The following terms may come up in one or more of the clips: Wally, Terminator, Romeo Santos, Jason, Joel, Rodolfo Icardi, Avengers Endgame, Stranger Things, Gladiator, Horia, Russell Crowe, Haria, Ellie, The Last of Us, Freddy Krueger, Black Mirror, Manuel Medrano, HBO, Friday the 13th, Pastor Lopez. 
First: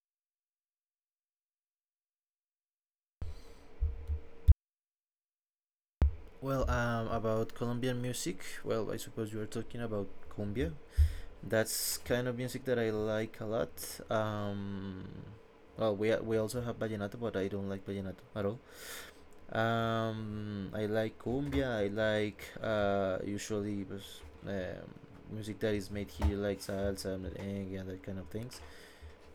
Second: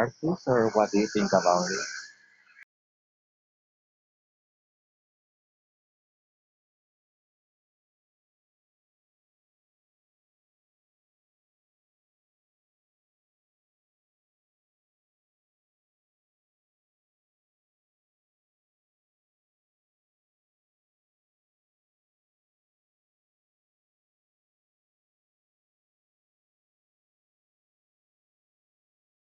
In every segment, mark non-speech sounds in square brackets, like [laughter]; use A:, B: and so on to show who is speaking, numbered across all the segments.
A: artist, or what do you think about it?
B: About Colombian music. Well, I suppose you are talking about cumbia, that's kind of music that I like a lot. Um, we also have vallenato, but I don't like vallenato at all. I like cumbia. I like usually pues, um, music that is made here, like salsa, merengue, and that kind of things.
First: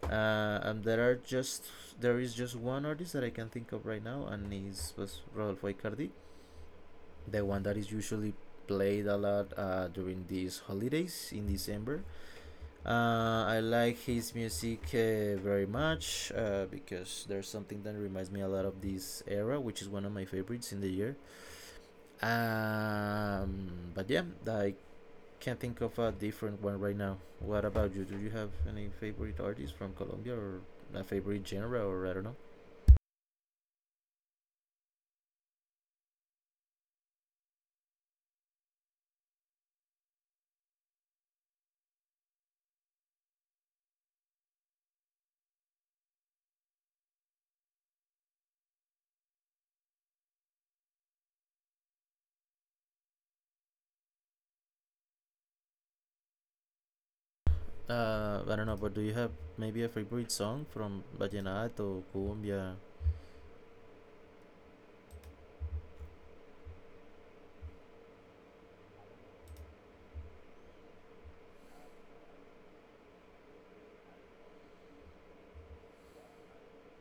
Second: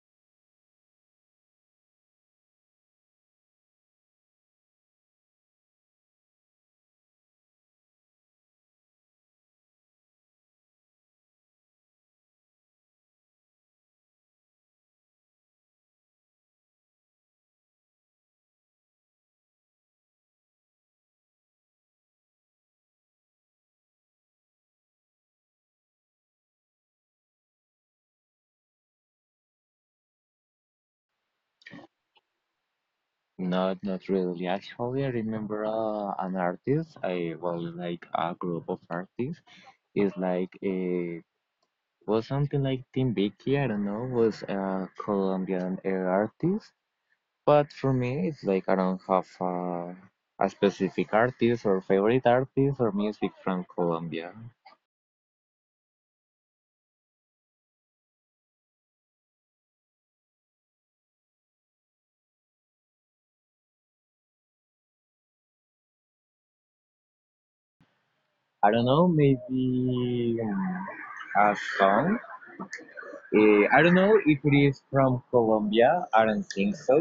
B: And there are just there is just one artist that I can think of right now, and is was Rodolfo Icardi, the one that is usually played a lot during these holidays in December. I like his music very much because there's something that reminds me a lot of this era, which is one of my favorites in the year. Um, but yeah, I can't think of a different one right now. What about you? Do you have any favorite artists from Colombia or a favorite genre or I don't know?
A: Not really. Actually, I remember an artist. Like a group of artists. Is like a. Was something like Tim. I don't know, was a Colombian air artist. But for me, it's like I don't have a specific artist or favorite artist or music from Colombia.
B: I don't know, but do you have maybe a favorite song from Vallenato, Colombia?
A: I don't know, maybe a song. I don't know if it is from Colombia. I don't think so.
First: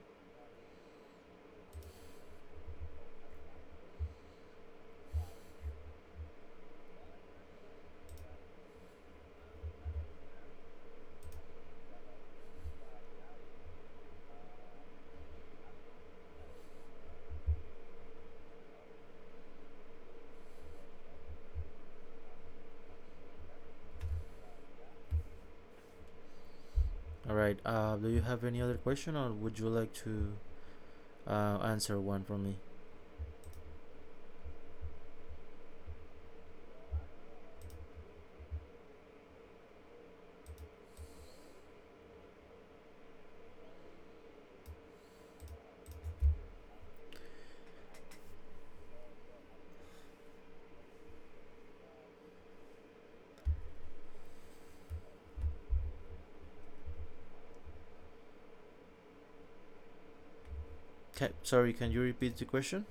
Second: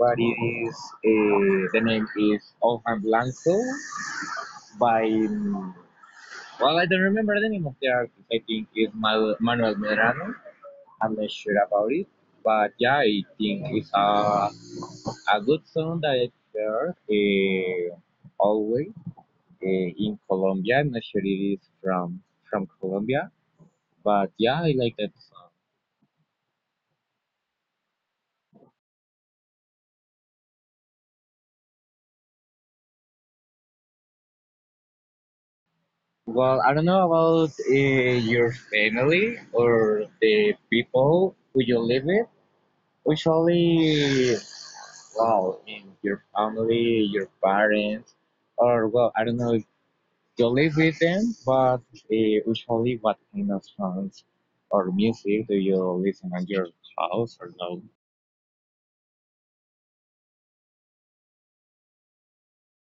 A: But it is, the name is Ojan Blanco by, well, I don't remember the name of the artist. I think it's Manuel Medrano. I'm not sure about it, but yeah, I think it's a good song that I heard always, in Colombia. I'm not sure it is from Colombia, but yeah, I like that song.
B: All right. Do you have any other question or would you like to answer one from me?
A: Well, I don't know about your family or the people who you live with. Usually, well, in your family, your parents, or well, I don't know you live with them, but usually what kind of songs or music do you listen at your house or no?
B: Okay, sorry, can you repeat the question?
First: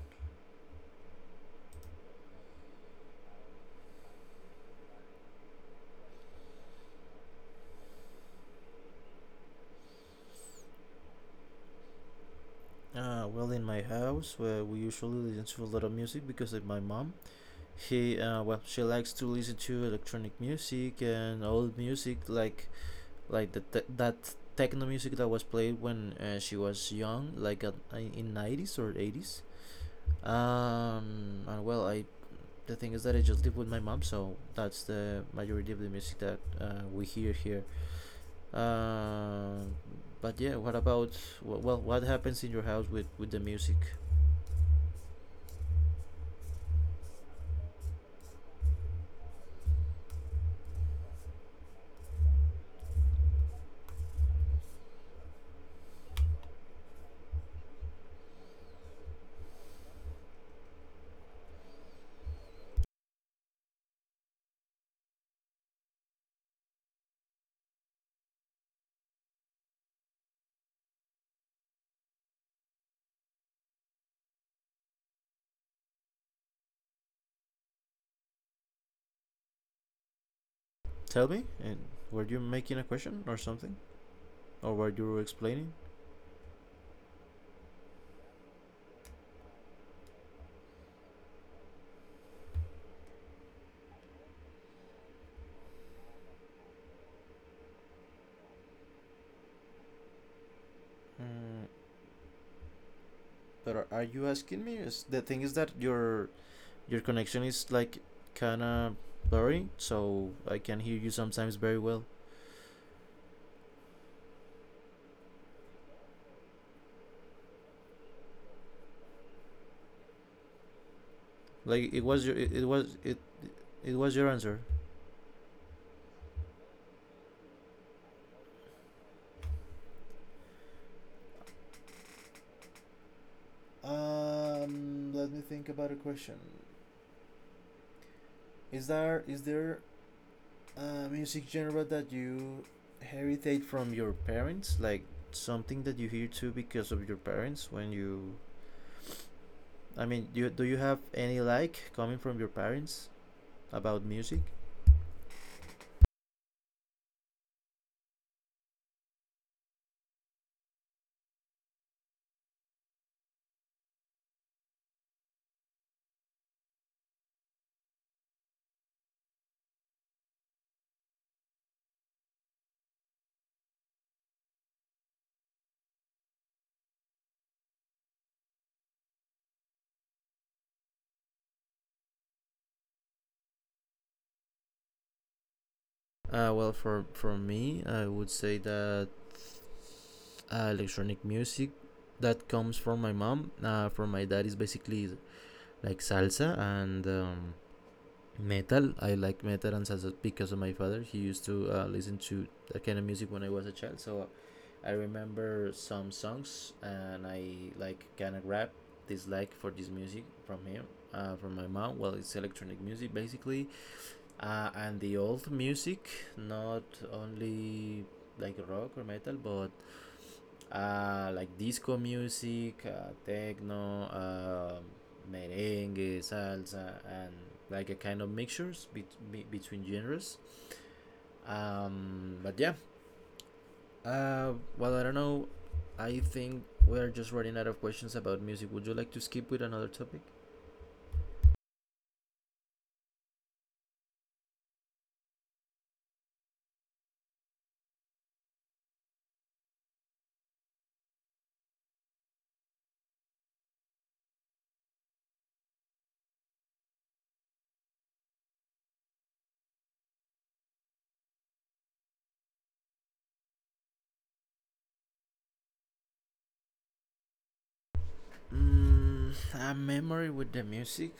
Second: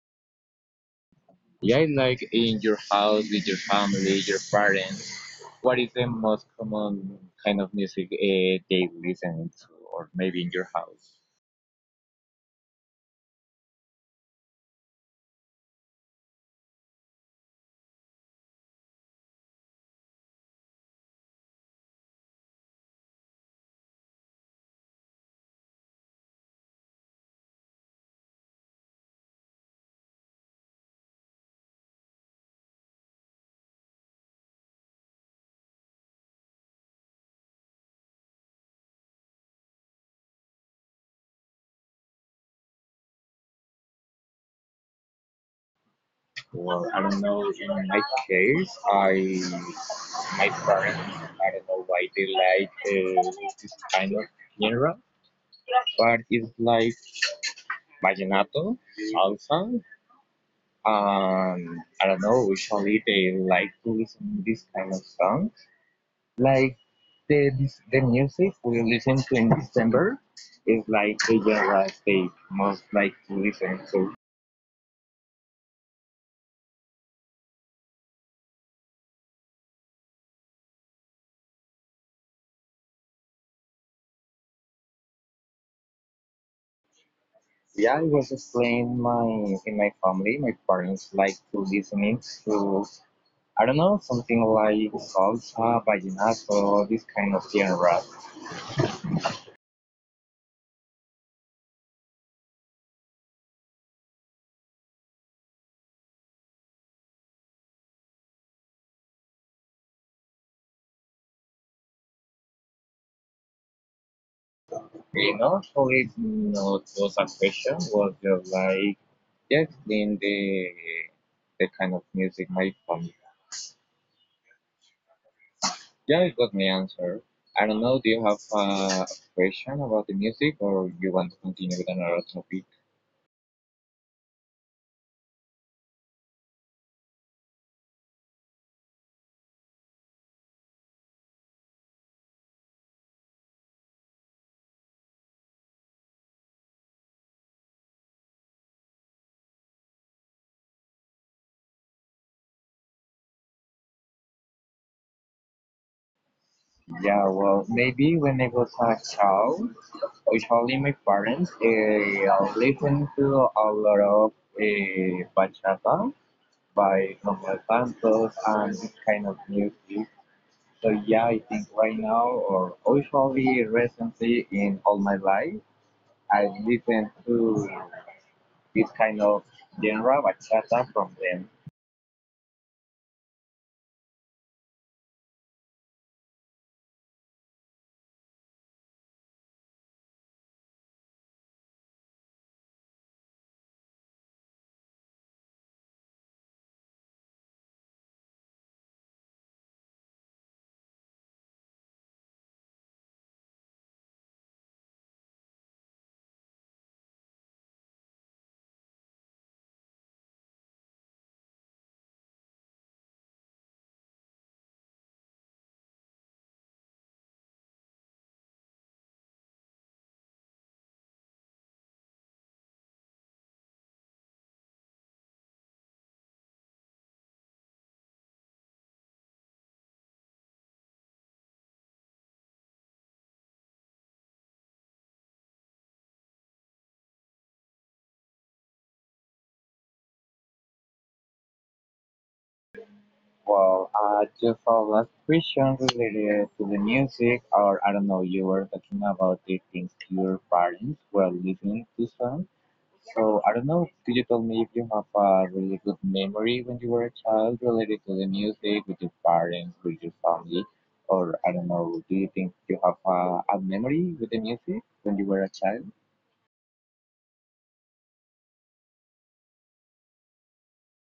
A: Yeah, like in your house with your family, your parents. What is the most common kind of music they listen to, or maybe in your house?
B: In my house, where we usually listen to a lot of music because of my mom. He, she likes to listen to electronic music and old music, like that techno music that was played when she was young, like at, in nineties or eighties. And well, I The thing is that I just live with my mom, so that's the majority of the music that we hear here. Uh, but yeah, what about Well, what happens in your house with the music?
A: Or I don't know. In my case, I my parents, I don't know why they like this kind of genre, but it's like vallenato, salsa. I don't know. Usually they like to listen this kind of songs. Like the music we listen to in December is like the genre they most like to listen to.
B: Tell me. And were you making a question or something, or were you explaining?
A: Yeah, I was explaining my in my family, my parents like to listening to, I don't know, something like salsa, vallenato, this kind of genre.
B: Mm, but are you asking me? Is the thing is that your connection is like kind of blurry, so I can hear you sometimes very well.
A: You know, so it no, it was a question was just like, Yes, in the
B: Like it
A: kind of
B: was your it,
A: music
B: it
A: my
B: was it
A: family.
B: It was your answer.
A: Yeah, you got my answer. I don't know. Do you have a question about the music, or you want to continue with another topic?
B: Let me think about a question. Is there music genre that you heritage from your parents, like something that you hear too because of your parents when you. I mean, do you have any like coming from your parents about music?
A: Yeah, well, maybe when I was a child, usually my parents listened to a lot of bachata by Romeo Santos and this kind of music. So yeah, I think right now or usually recently in all my life. I listen to this kind of genre bachata from them.
B: For me, I would say that electronic music that comes from my mom. From my dad is basically like salsa and metal. I like metal and salsa because of my father. He used to listen to that kind of music when I was a child. So I remember some songs and I like kind of rap dislike for this music from him, from my mom. Well, it's electronic music basically, and the old music, not only like rock or metal, but like disco music, techno, merengue, salsa, and like a kind of mixtures between genres. Um, but yeah, I don't know. I think we are just running out of questions about music. Would you like to skip with another topic?
A: Well, I just have last question related to the music, or I don't know, you were talking about the things your parents were listening to songs. So I don't know, could you tell me if you have a really good memory when you were a child related to the music with your parents, with your family, or I don't know, do you think you have a memory with the music when you were a child?
B: A memory with the music.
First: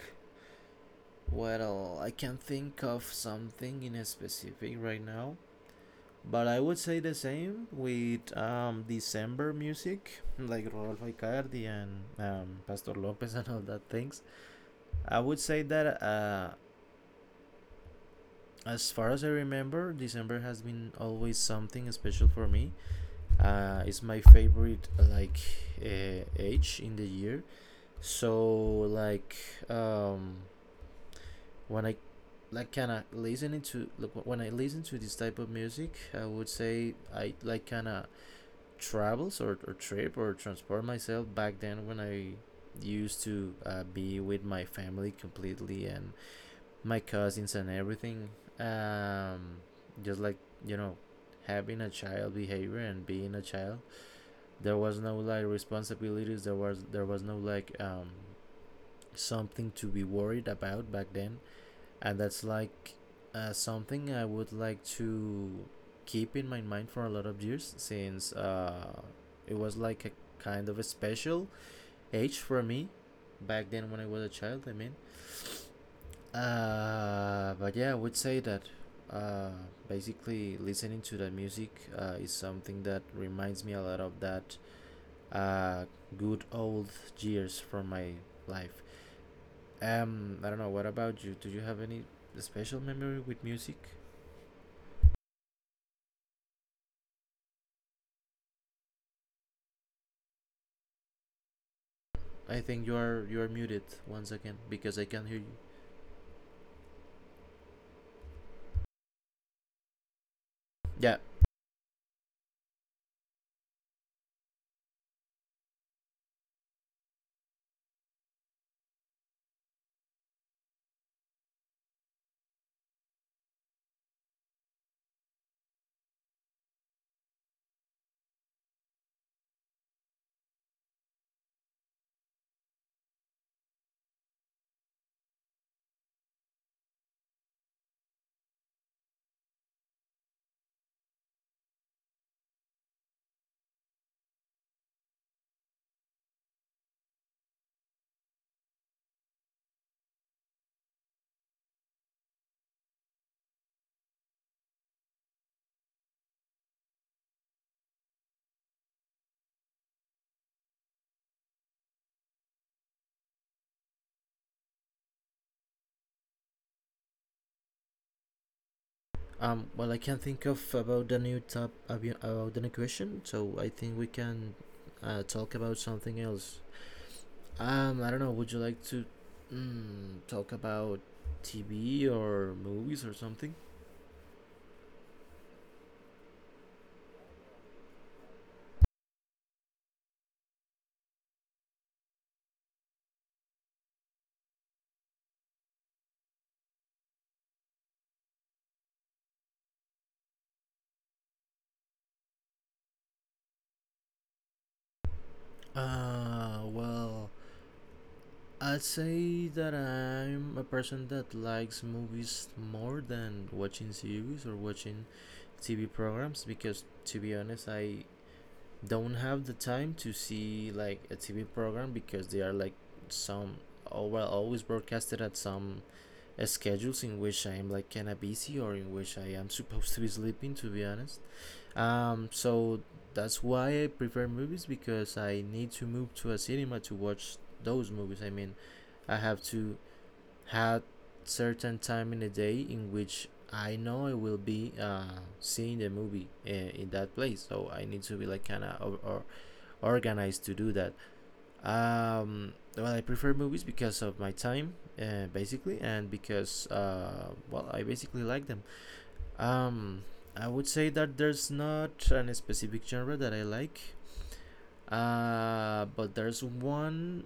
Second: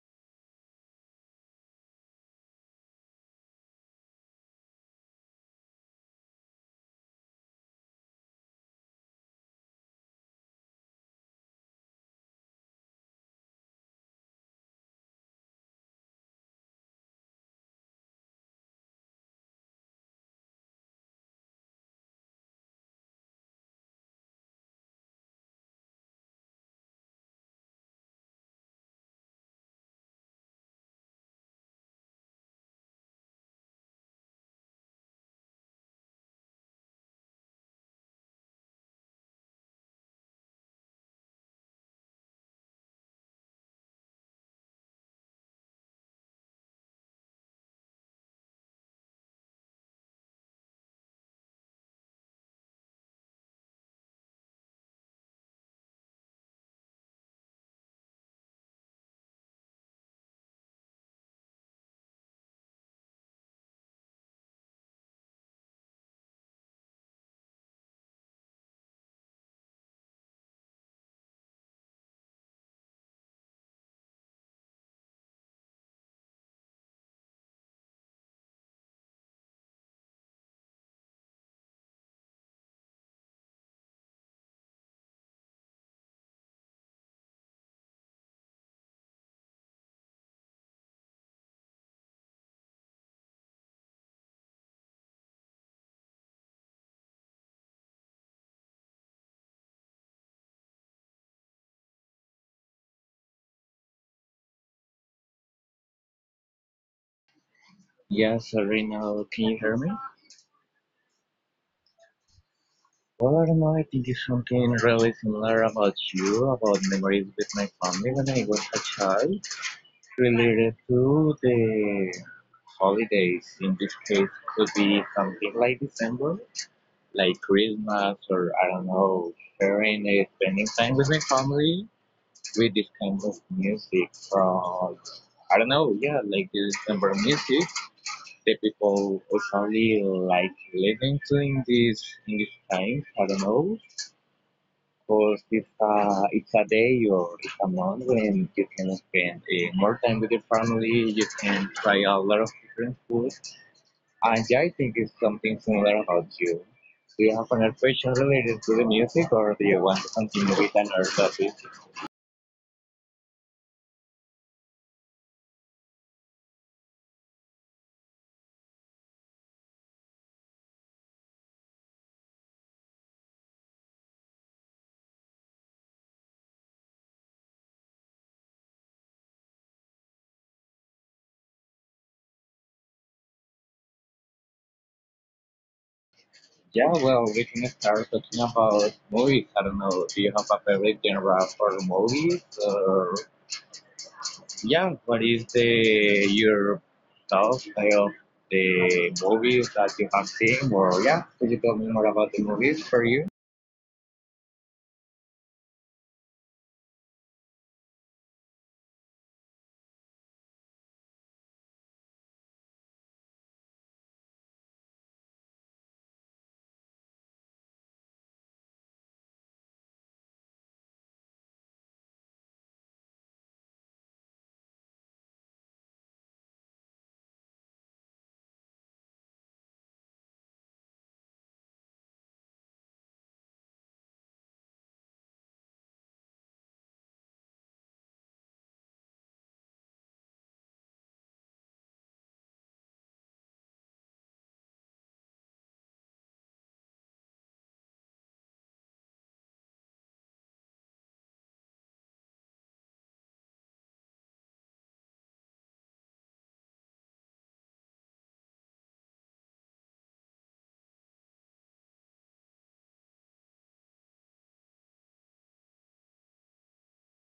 B: Well, I can not think of something in a specific right now. But I would say the same with December music, like Rodolfo Icardi and Pastor Lopez [laughs] and all that things. I would say that as far as I remember, December has been always something special for me. It's my favorite like age in the year. So like um, when I like kind of listening to like, When I listen to this type of music, I would say I like kind of travels or trip or transport myself back then when I used to be with my family completely and my cousins and everything. Um, just like you know, having a child behavior and being a child, there was no like responsibilities. There was no like something to be worried about back then, and that's like something I would like to keep in my mind for a lot of years since it was like a kind of a special age for me back then when I was a child. I mean, I would say that uh, basically listening to that music is something that reminds me a lot of that uh, good old years from my life. I don't know. What about you? Do you have any special memory with music? I think you are muted once again because I can't hear you.
A: Yes, Reno, can you hear me?
B: Yeah.
A: What am I think it's something really similar about you, about memories with my family when I was a child, related to the holidays. In this case, could be something like December, like Christmas, or I don't know, sharing, spending time with my family with this kind of music from, I don't know, yeah, like the December music that people usually like listening to in in this time. I don't know course, it's it's a day or it's a month when you can spend more time with your family. You can try a lot of different foods. And yeah, I think it's something similar about you. Do you have another question related to the music or do you want to continue with another topic?
B: Well, I can't think of about the new top about the new question, so I think we can talk about something else. I don't know. Would you like to talk about TV or movies or something?
A: Yeah, well, we can start talking about movies. I don't know. Do you have a favorite genre for movies, or yeah, what is the your top of the movies that you have seen? Or yeah, could you tell me more about the movies for you?
B: Well, I'd say that I'm a person that likes movies more than watching series or watching TV programs because, to be honest, I don't have the time to see like a TV program because they are like some oh well always broadcasted at some schedules in which I am like kinda busy or in which I am supposed to be sleeping to be honest. So that's why I prefer movies because I need to move to a cinema to watch those movies. I mean I have to have certain time in the day in which I know I will be seeing the movie in that place, so I need to be like kind of or organized to do that. I prefer movies because of my time, basically, and because I basically like them. Um, I would say that there's not an specific genre that I like, but there's one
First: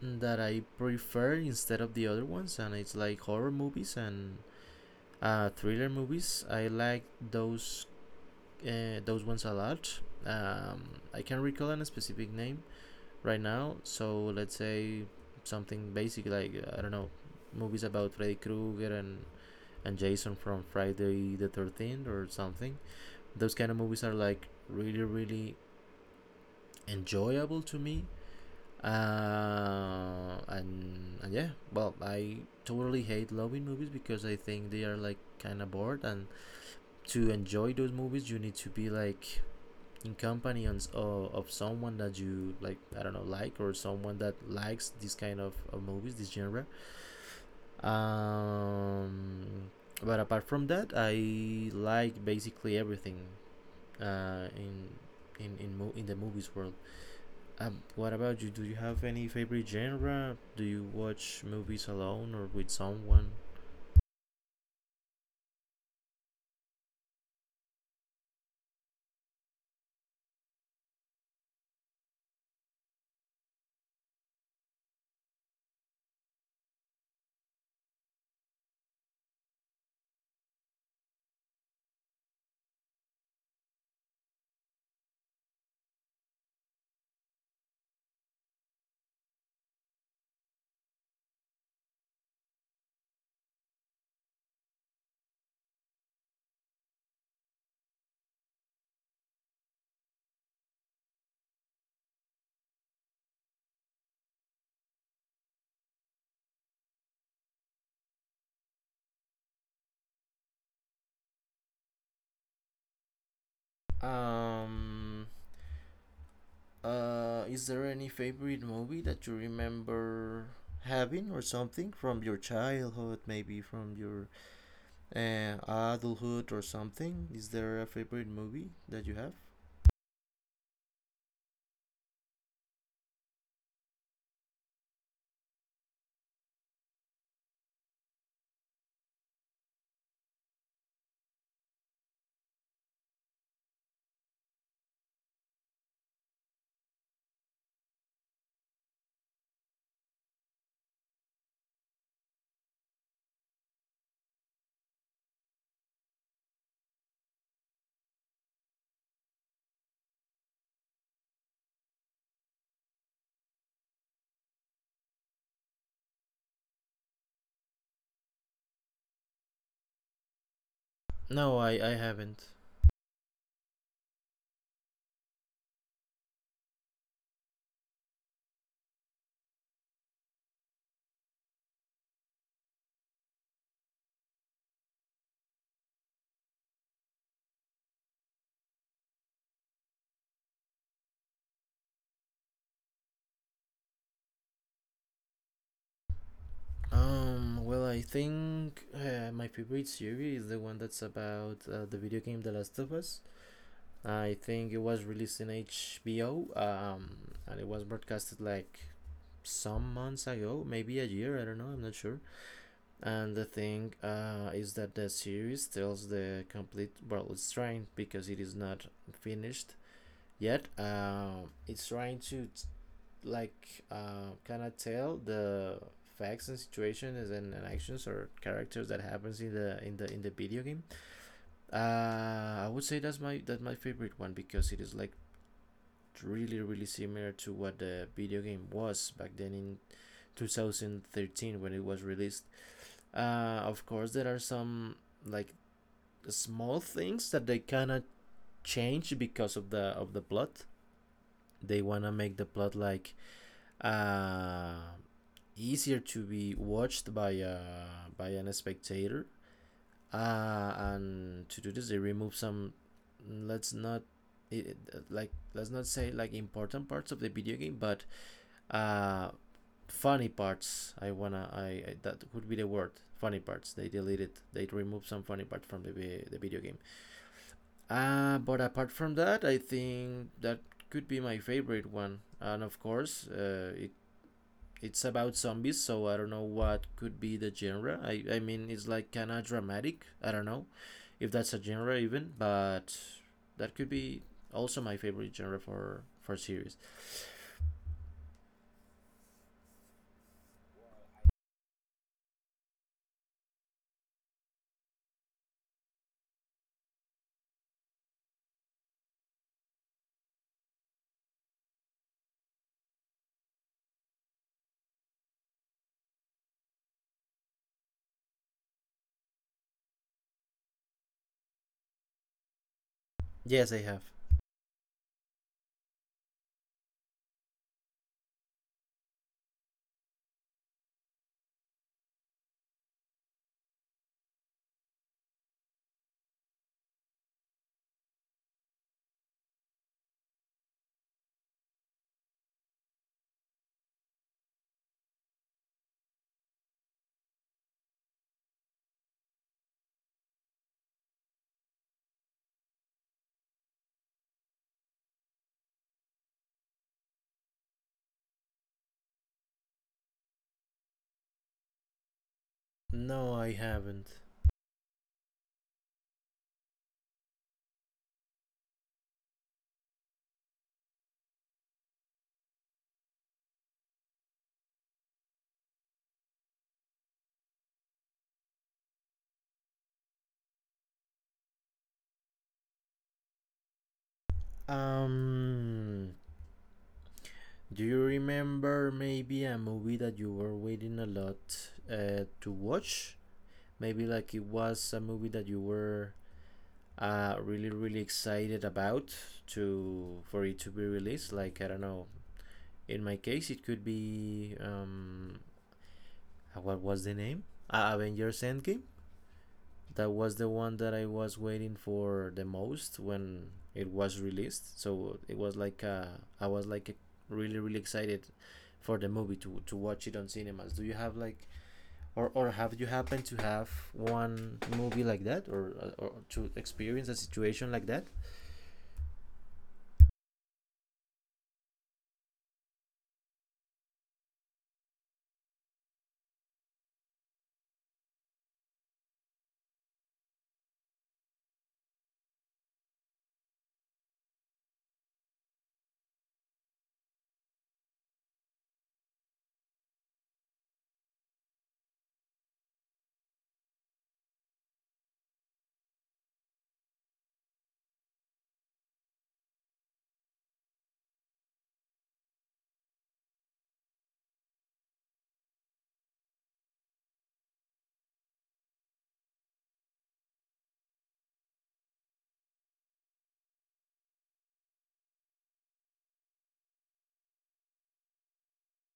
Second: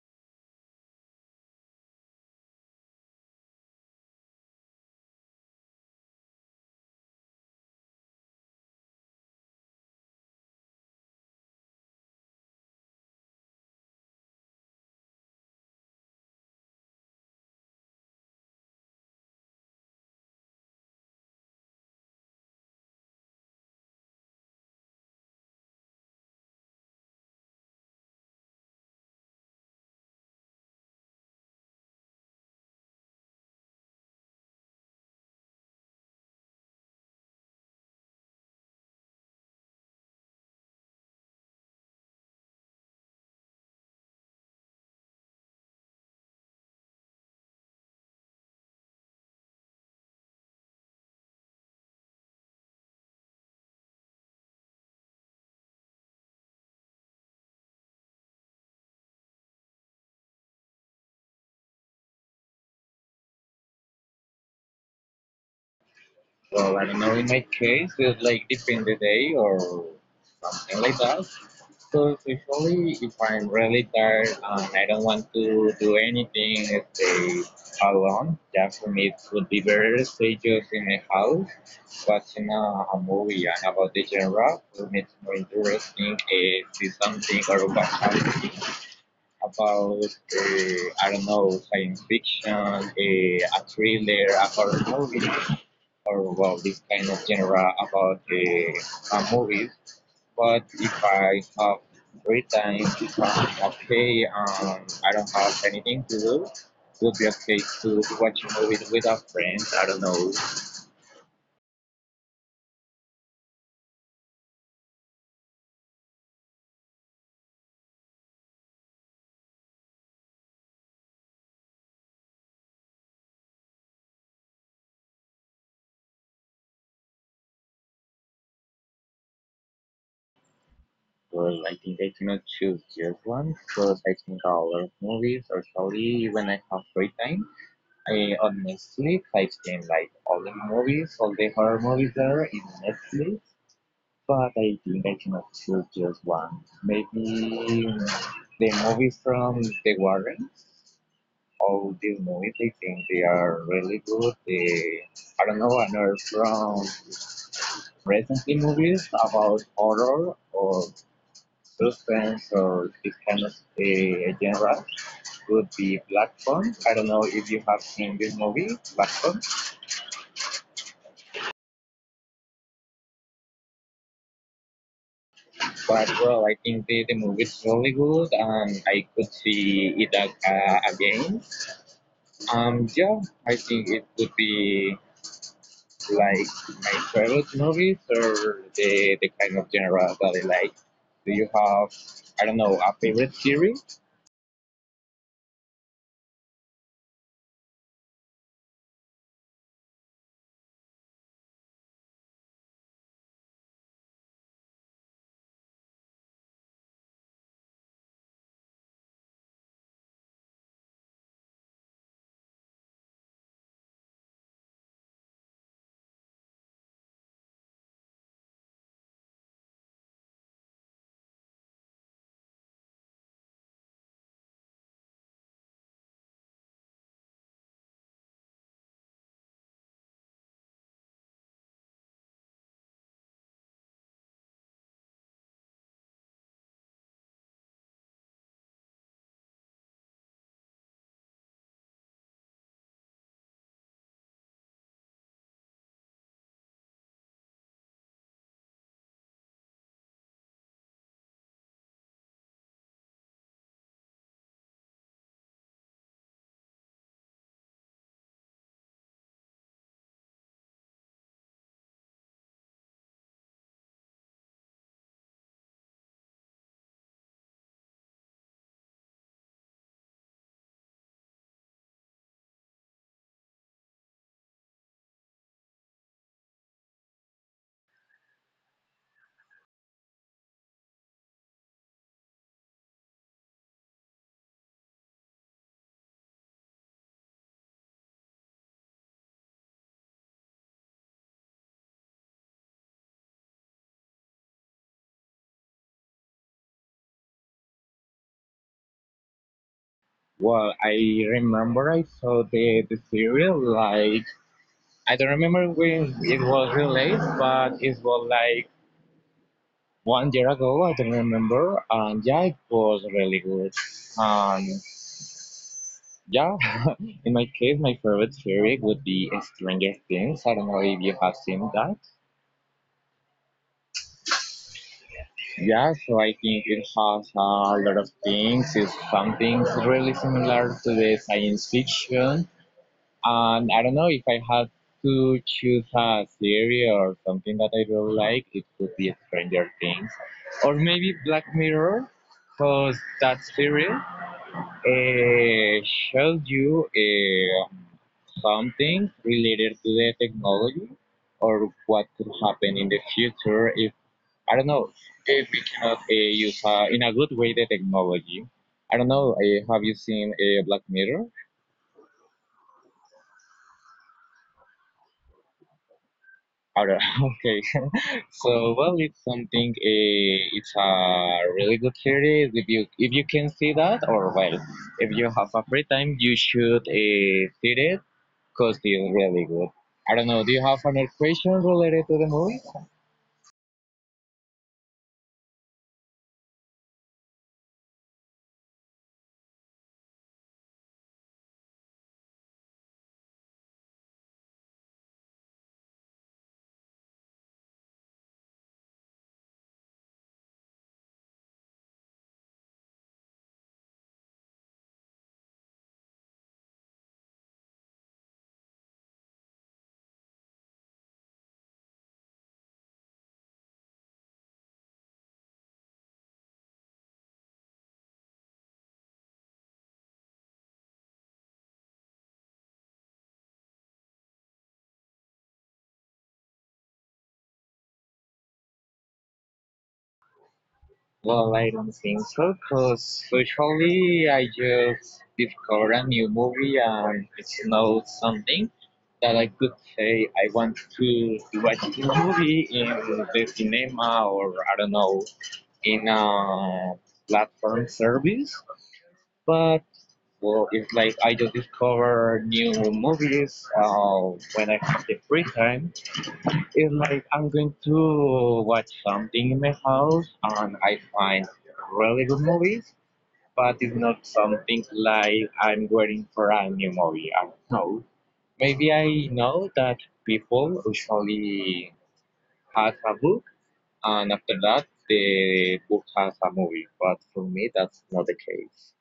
B: that I prefer instead of the other ones, and it's like horror movies and thriller movies. I like those those ones a lot. I can't recall a specific name, right now. So let's say something basic like I don't know, movies about Freddy Krueger and Jason from Friday the 13th or something. Those kind of movies are like really enjoyable to me. I totally hate loving movies because I think they are like kind of bored. And to enjoy those movies, you need to be like in company on, of someone that you like, I don't know, like or someone that likes this kind of movies, this genre. um but apart from that, I like basically everything uh in in the movies world. What about you? Do you have any favorite genre? Do you watch movies alone or with someone?
A: Well, I don't know. In my case, it's like depend the day or something like that. So usually, if I'm really tired and I don't want to do anything, stay alone. Yeah, for me, it would be better to stay just in my house watching a movie. And about the genre, for me it's more interesting see something or watch something about, I don't know, science fiction, a thriller, a horror movie, or well this kind of genre about movies. But if I have free time, if I'm okay, I don't have anything to do, it would be okay to watch a movie with a friend. I don't know.
B: um is there any favorite movie that you remember having or something from your childhood, maybe from your adulthood or something? Is there a favorite movie that you have?
A: Well, I think I cannot choose just one because I think a lot of movies or story when I have free time. I on Netflix I think like all the movies, all the horror movies there in Netflix. But I think I cannot choose just one. Maybe the movies from the Warrens. All these movies I think they are really good. They, I don't know, another from recently movies about horror or suspense, or this kind of a a genre would be Platform. I don't know if you have seen this movie, Platform.
B: No, I haven't.
A: But well, I think the movie is really good and I could see it again. Yeah, I think it would be like my favorite movies or the kind of genre that I like. Do you have, I don't know, a favorite series?
B: I think my favorite series is the one that's about the video game The Last of Us. I think it was released in HBO, and it was broadcasted like some months ago, maybe a year, I don't know, I'm not sure. And the thing is that the series tells the complete, well, it's trying because it is not finished yet. It's trying to kind of tell the facts and situations and actions or characters that happens in the in the video game. Uh, I would say that's my favorite one because it is like really similar to what the video game was back then in 2013 when it was released. Uh, of course, there are some like small things that they cannot change because of the plot. They wanna make the plot like uh, easier to be watched by an spectator. And to do this, they remove some. Let's not it, let's not say like important parts of the video game, but uh, funny parts. I wanna I That would be the word funny parts. They deleted. They removed some funny parts from the video game. But apart from that, I think that could be my favorite one. And of course, it it's about zombies, so I don't know what could be the genre. I mean, it's like kind of dramatic. I don't know if that's a genre even, but that could be also my favorite genre for series.
A: Well, I remember I saw the series like, I don't remember when it was released, but it was like 1 year ago. I don't remember, and yeah, it was really good. And yeah, [laughs] in my case, my favorite series would be Stranger Things. I don't know if you have seen that.
B: Yes, I have.
A: Yeah, so I think it has a lot of things. It's something really similar to the science fiction, and I don't know if I had to choose a series or something that I really like, it could be Stranger Things or maybe Black Mirror, because that series shows you something related to the technology or what could happen in the future if I don't know if we cannot use in a good way the technology. I don't know. Have you seen Black Mirror?
B: No, I haven't.
A: Out [laughs] okay. [laughs] So well, it's something. It's a really good series. If you can see that, or well, if you have a free time, you should see it because it's really good. I don't know. Do you have another question related to the movie?
B: Um, do you remember maybe a movie that you were waiting a lot to watch? Maybe like it was a movie that you were really excited about to for it to be released, like I don't know, in my case it could be what was the name? Avengers Endgame, that was the one that I was waiting for the most when it was released. So it was like I was like a really excited for the movie to watch it on cinemas. Do you have like, or have you happened to have one movie like that, or to experience a situation like that?
A: Well, I don't think so, because usually I just discover a new movie and it's not something that I could say I want to watch the movie in the cinema or I don't know, in a platform service. But well, it's like I just discover new movies when I have the free time. It's like I'm going to watch something in my house and I find really good movies, but it's not something like I'm waiting for a new movie. I don't know. Maybe I know that people usually has a book and after that the book has a movie, but for me that's not the case.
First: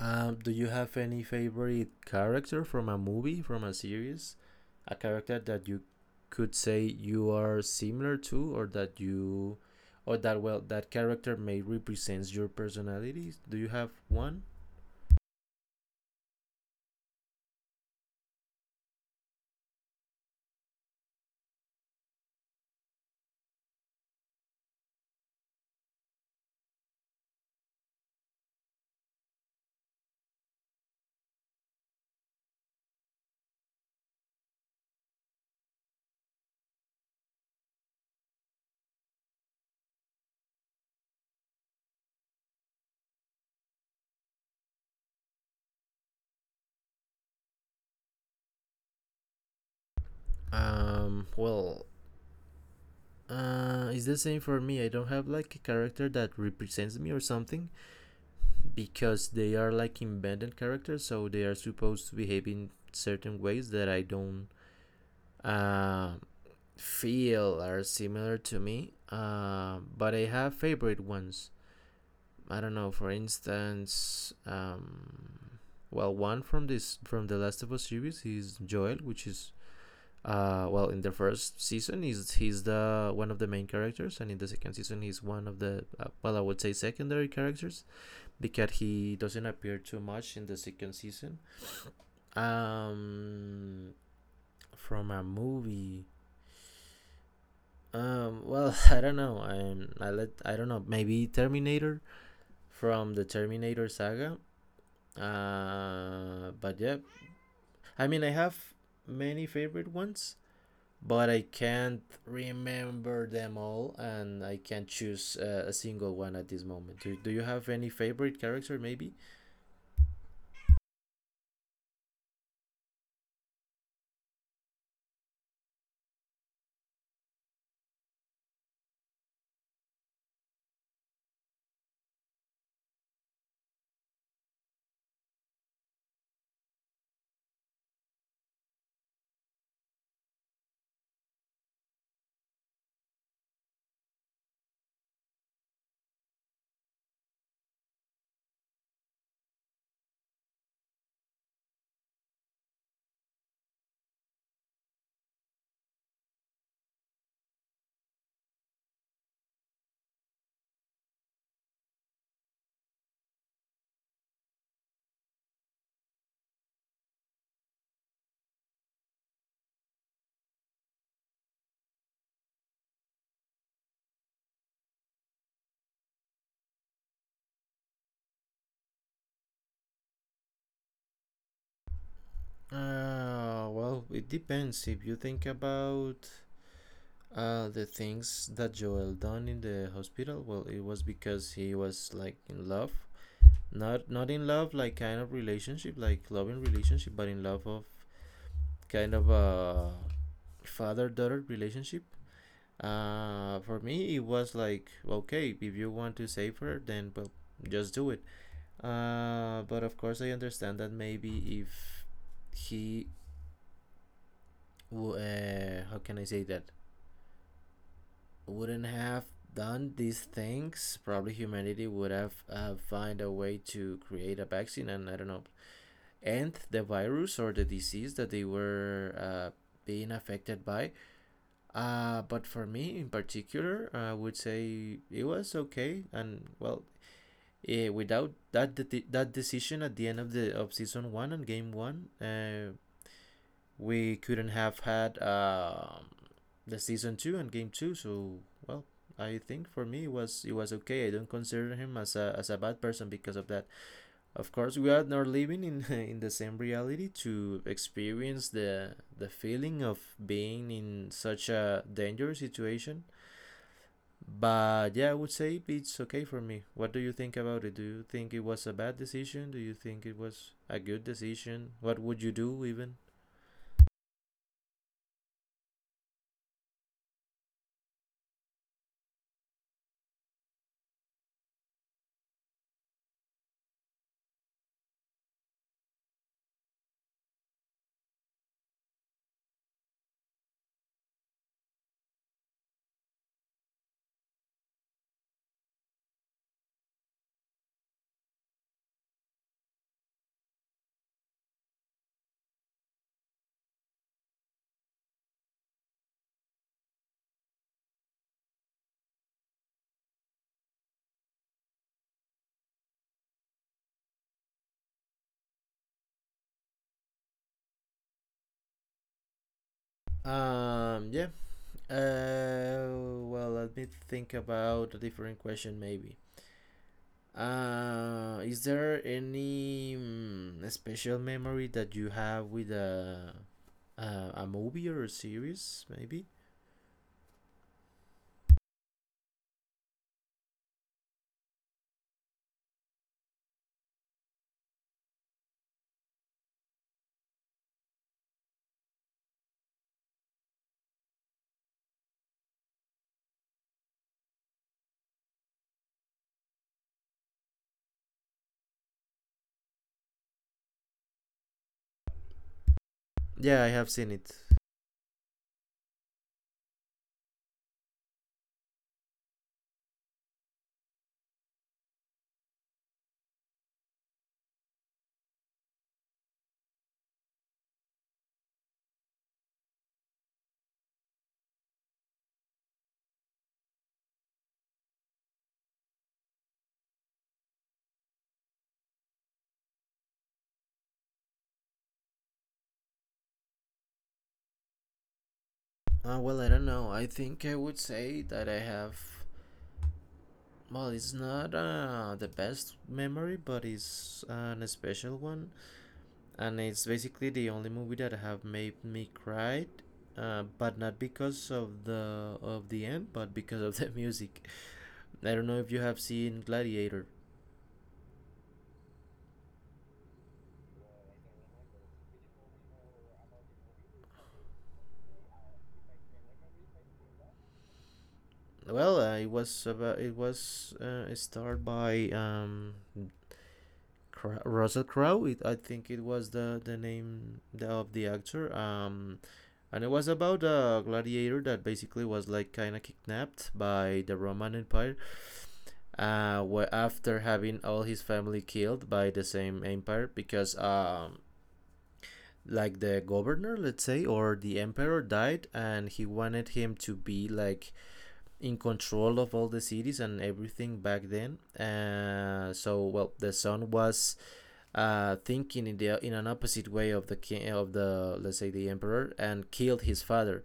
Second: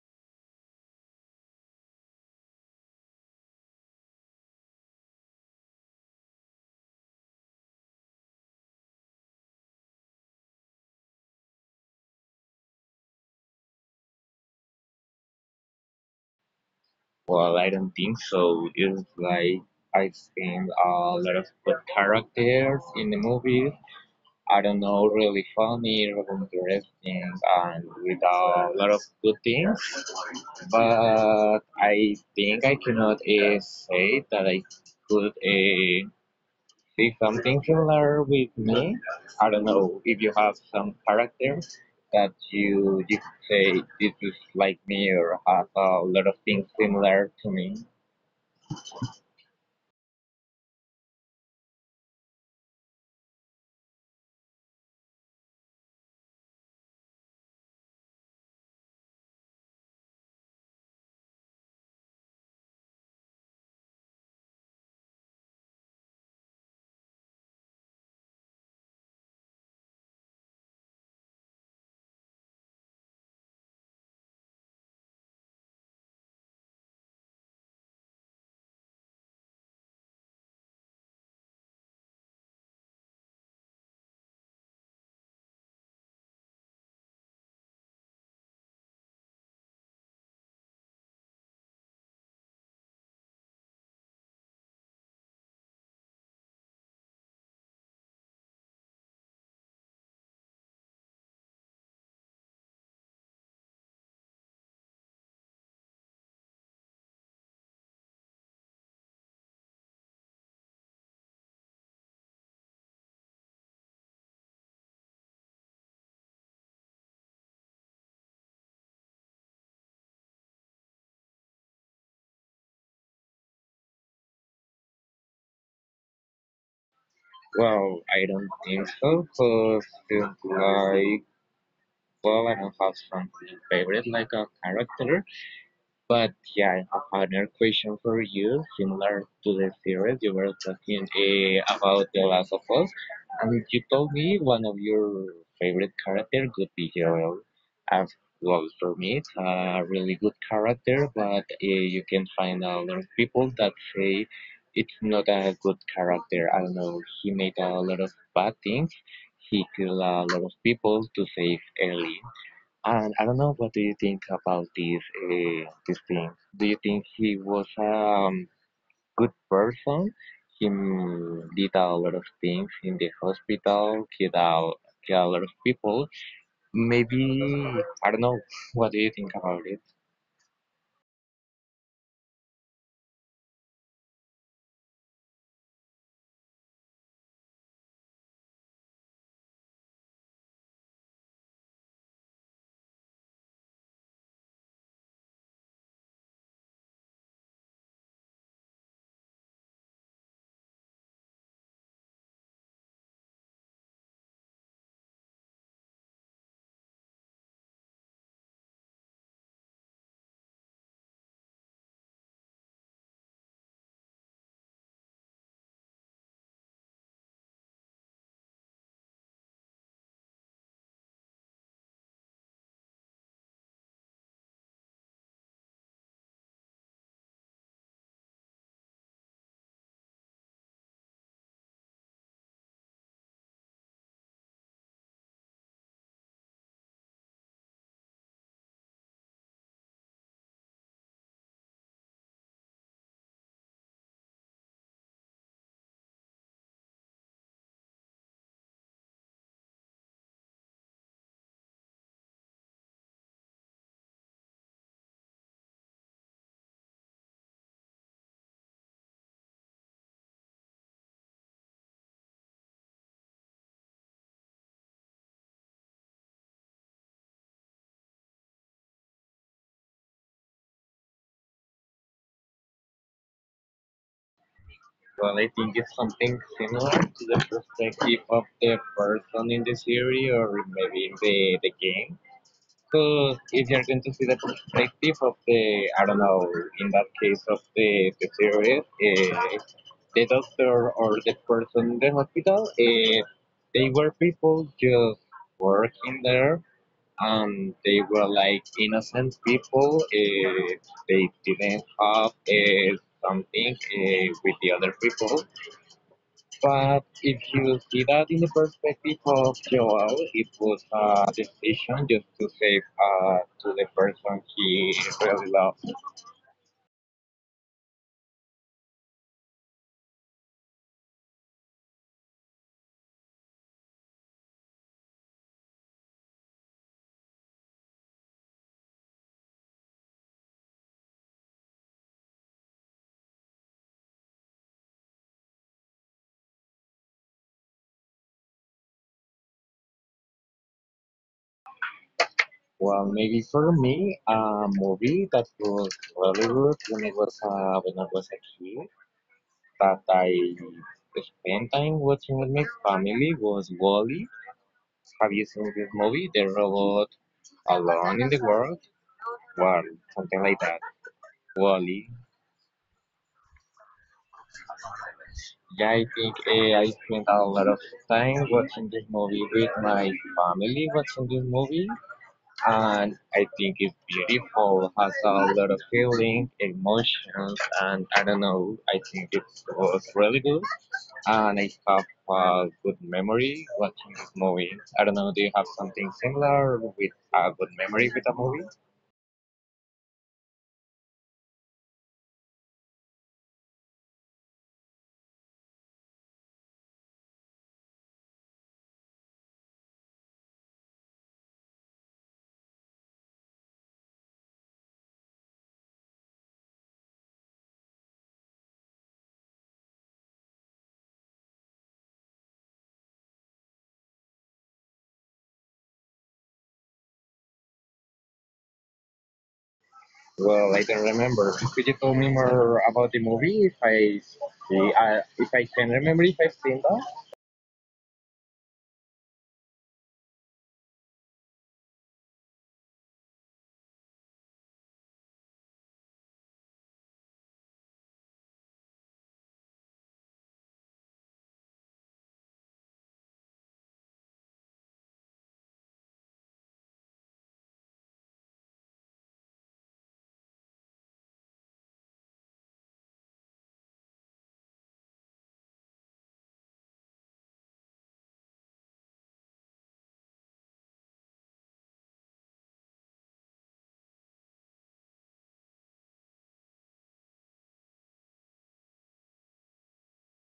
B: Do you have any favorite character from a movie, from a series, a character that you could say you are similar to, or that you or that, well, that character may represents your personality? Do you have one?
A: Well, I don't think so. It's like I've seen a lot of good characters in the movies. I don't know, really funny, really interesting, and with a lot of good things. But I think I cannot say that I could see something similar with me. I don't know if you have some character that you could say this is like me or has a lot of things similar to me.
B: Well, it's the same for me. I don't have like a character that represents me or something, because they are like embedded characters, so they are supposed to behave in certain ways that I don't uh, feel are similar to me. But I have favorite ones. I don't know. For instance, well, one from this from the Last of Us series is Joel, which is well, in the first season is he's the one of the main characters, and in the second season he's one of the well, I would say secondary characters because he doesn't appear too much in the second season. Um, from a movie, well, [laughs] I don't know. I let I don't know. Maybe Terminator from the Terminator saga. But yeah, I mean, I have many favorite ones, but I can't remember them all, and I can't choose a single one at this moment. Do you have any favorite character, maybe?
A: Well, I don't think so, because like, well, I don't have something favorite like a character. But yeah, I have another question for you, similar to the series you were talking about The Last of Us, and you told me one of your favorite character could be Joel. As well, for me, it's a really good character, but you can find a lot of people that say it's not a good character. I don't know, he made a lot of bad things. He killed a lot of people to save Ellie. And I don't know what do you think about this thing. Do you think he was a good person? He did a lot of things in the hospital, killed a lot of people. Maybe I don't know. [laughs] What do you think about it?
B: Well, it depends. If you think about the things that Joel done in the hospital, well, it was because he was like in love, not in love like kind of relationship, like loving relationship, but in love of kind of a father daughter relationship. For me, it was like okay, if you want to save her, then well, just do it. But of course, I understand that maybe if he, how can I say that? Wouldn't have done these things, probably humanity would have find a way to create a vaccine and I don't know, end the virus or the disease that they were being affected by. But for me in particular, I would say it was okay and well. Without that that decision at the end of the of season one and game one, we couldn't have had the season two and game two. So well, I think for me it was okay. I don't consider him as a bad person because of that. Of course, we are not living in [laughs] in the same reality to experience the feeling of being in such a dangerous situation. But yeah, I would say it's okay for me. What do you think about it? Do you think it was a bad decision? Do you think it was a good decision? What would you do even?
A: Well, I think it's something similar to the perspective of the person in the series, or maybe in the game. So if you're going to see the perspective of the, I don't know, in that case of the series, the doctor or the person in the hospital, they were people just working there and they were like innocent people. They didn't have something with the other people. But if you see that in the perspective of Joao, it was a decision just to save to the person he really loved.
B: Yeah. Uh, well, let me think about a different question, maybe. Is there any special memory that you have with a movie or a series, maybe?
A: Well, maybe for me, a movie that was really good when it was when I was a kid that I spent time watching with my family was Wally. Have you seen this movie, The Robot Alone in the World? Well, something like that. Wally.
B: Yeah, I have seen it.
A: Yeah, I think I spent a lot of time watching this movie with my family, watching this movie, and I think it's beautiful. Has a lot of feeling, emotions, and I don't know. I think it was really good, and I have a good memory watching this movie. I don't know. Do you have something similar with a good memory with a movie?
B: Well, I don't know. I think I would say that I have. Well, it's not the best memory, but it's an special one. And it's basically the only movie that have made me cry, but not because of the end, but because of [laughs] the music. I don't know if you have seen Gladiator.
A: Well, I don't remember. Could you tell me more about the movie if I see, if I can remember if I've seen that?
B: Well, it was about it was starred by Russell Crowe. It, I think it was the name the, of the actor. And it was about a gladiator that basically was like kind of kidnapped by the Roman Empire, after having all his family killed by the same empire, because like the governor, let's say, or the emperor died, and he wanted him to be like in control of all the cities and everything back then. Uh, so well, the son was thinking in the in an opposite way of the king of the, let's say, the emperor, and killed his father.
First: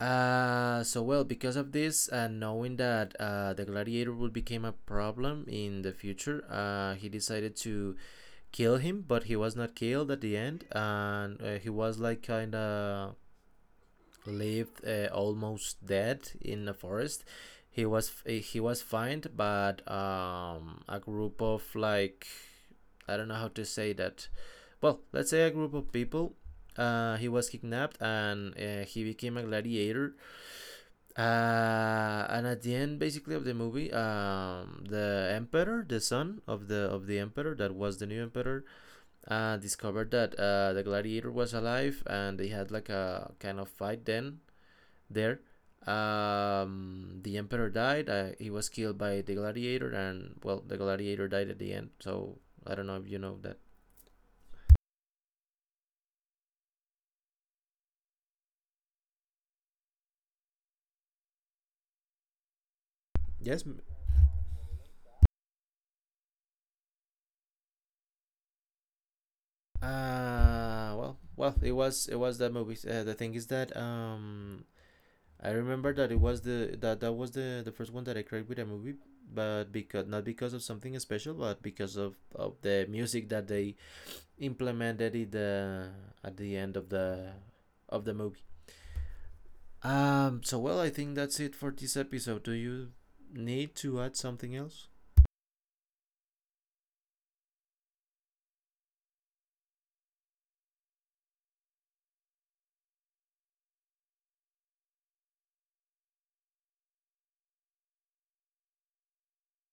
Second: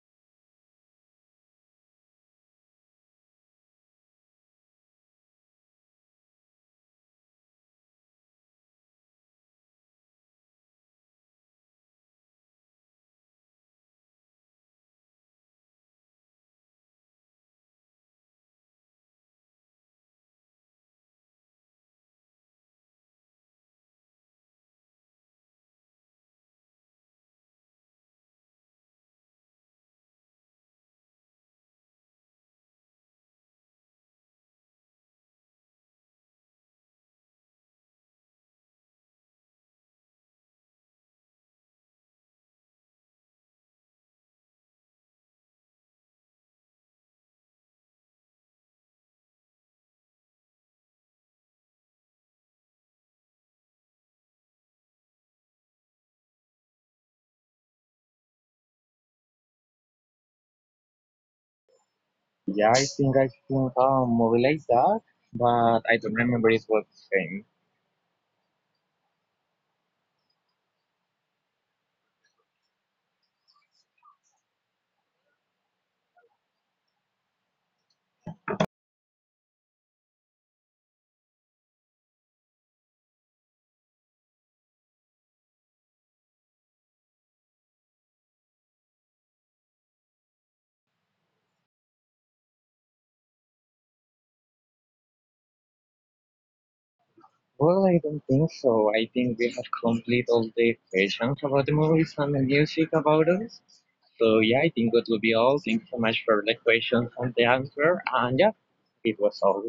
B: So well, because of this, knowing that the gladiator would become a problem in the future, he decided to kill him, but he was not killed at the end, and he was like kind of lived almost dead in the forest. He was fined, but a group of like, I don't know how to say that. Well, let's say a group of people, he was kidnapped and he became a gladiator. And at the end, basically of the movie, um, the emperor, the son of the emperor, that was the new emperor, discovered that the gladiator was alive, and they had like a kind of fight. Then there, um, the emperor died, he was killed by the gladiator, and well, the gladiator died at the end. So I don't know if you know that.
A: Yeah, I
B: Yes,
A: think movie like that, but I don't remember it was the same.
B: well, it was that movie. Uh, the thing is that um, I remember that it was the that was the first one that I cried with a movie, but because, not because of something special, but because of the music that they implemented it the at the end of the movie. So well, I think that's it for this episode. Do you need to add something else?
A: Well, I don't think so. I think we have complete all the questions about the movies and the music about us. So yeah, I think that will be all. Thank you so much for the questions and the answer. And yeah, it was all.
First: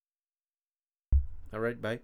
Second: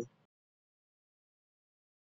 B: All right. Bye.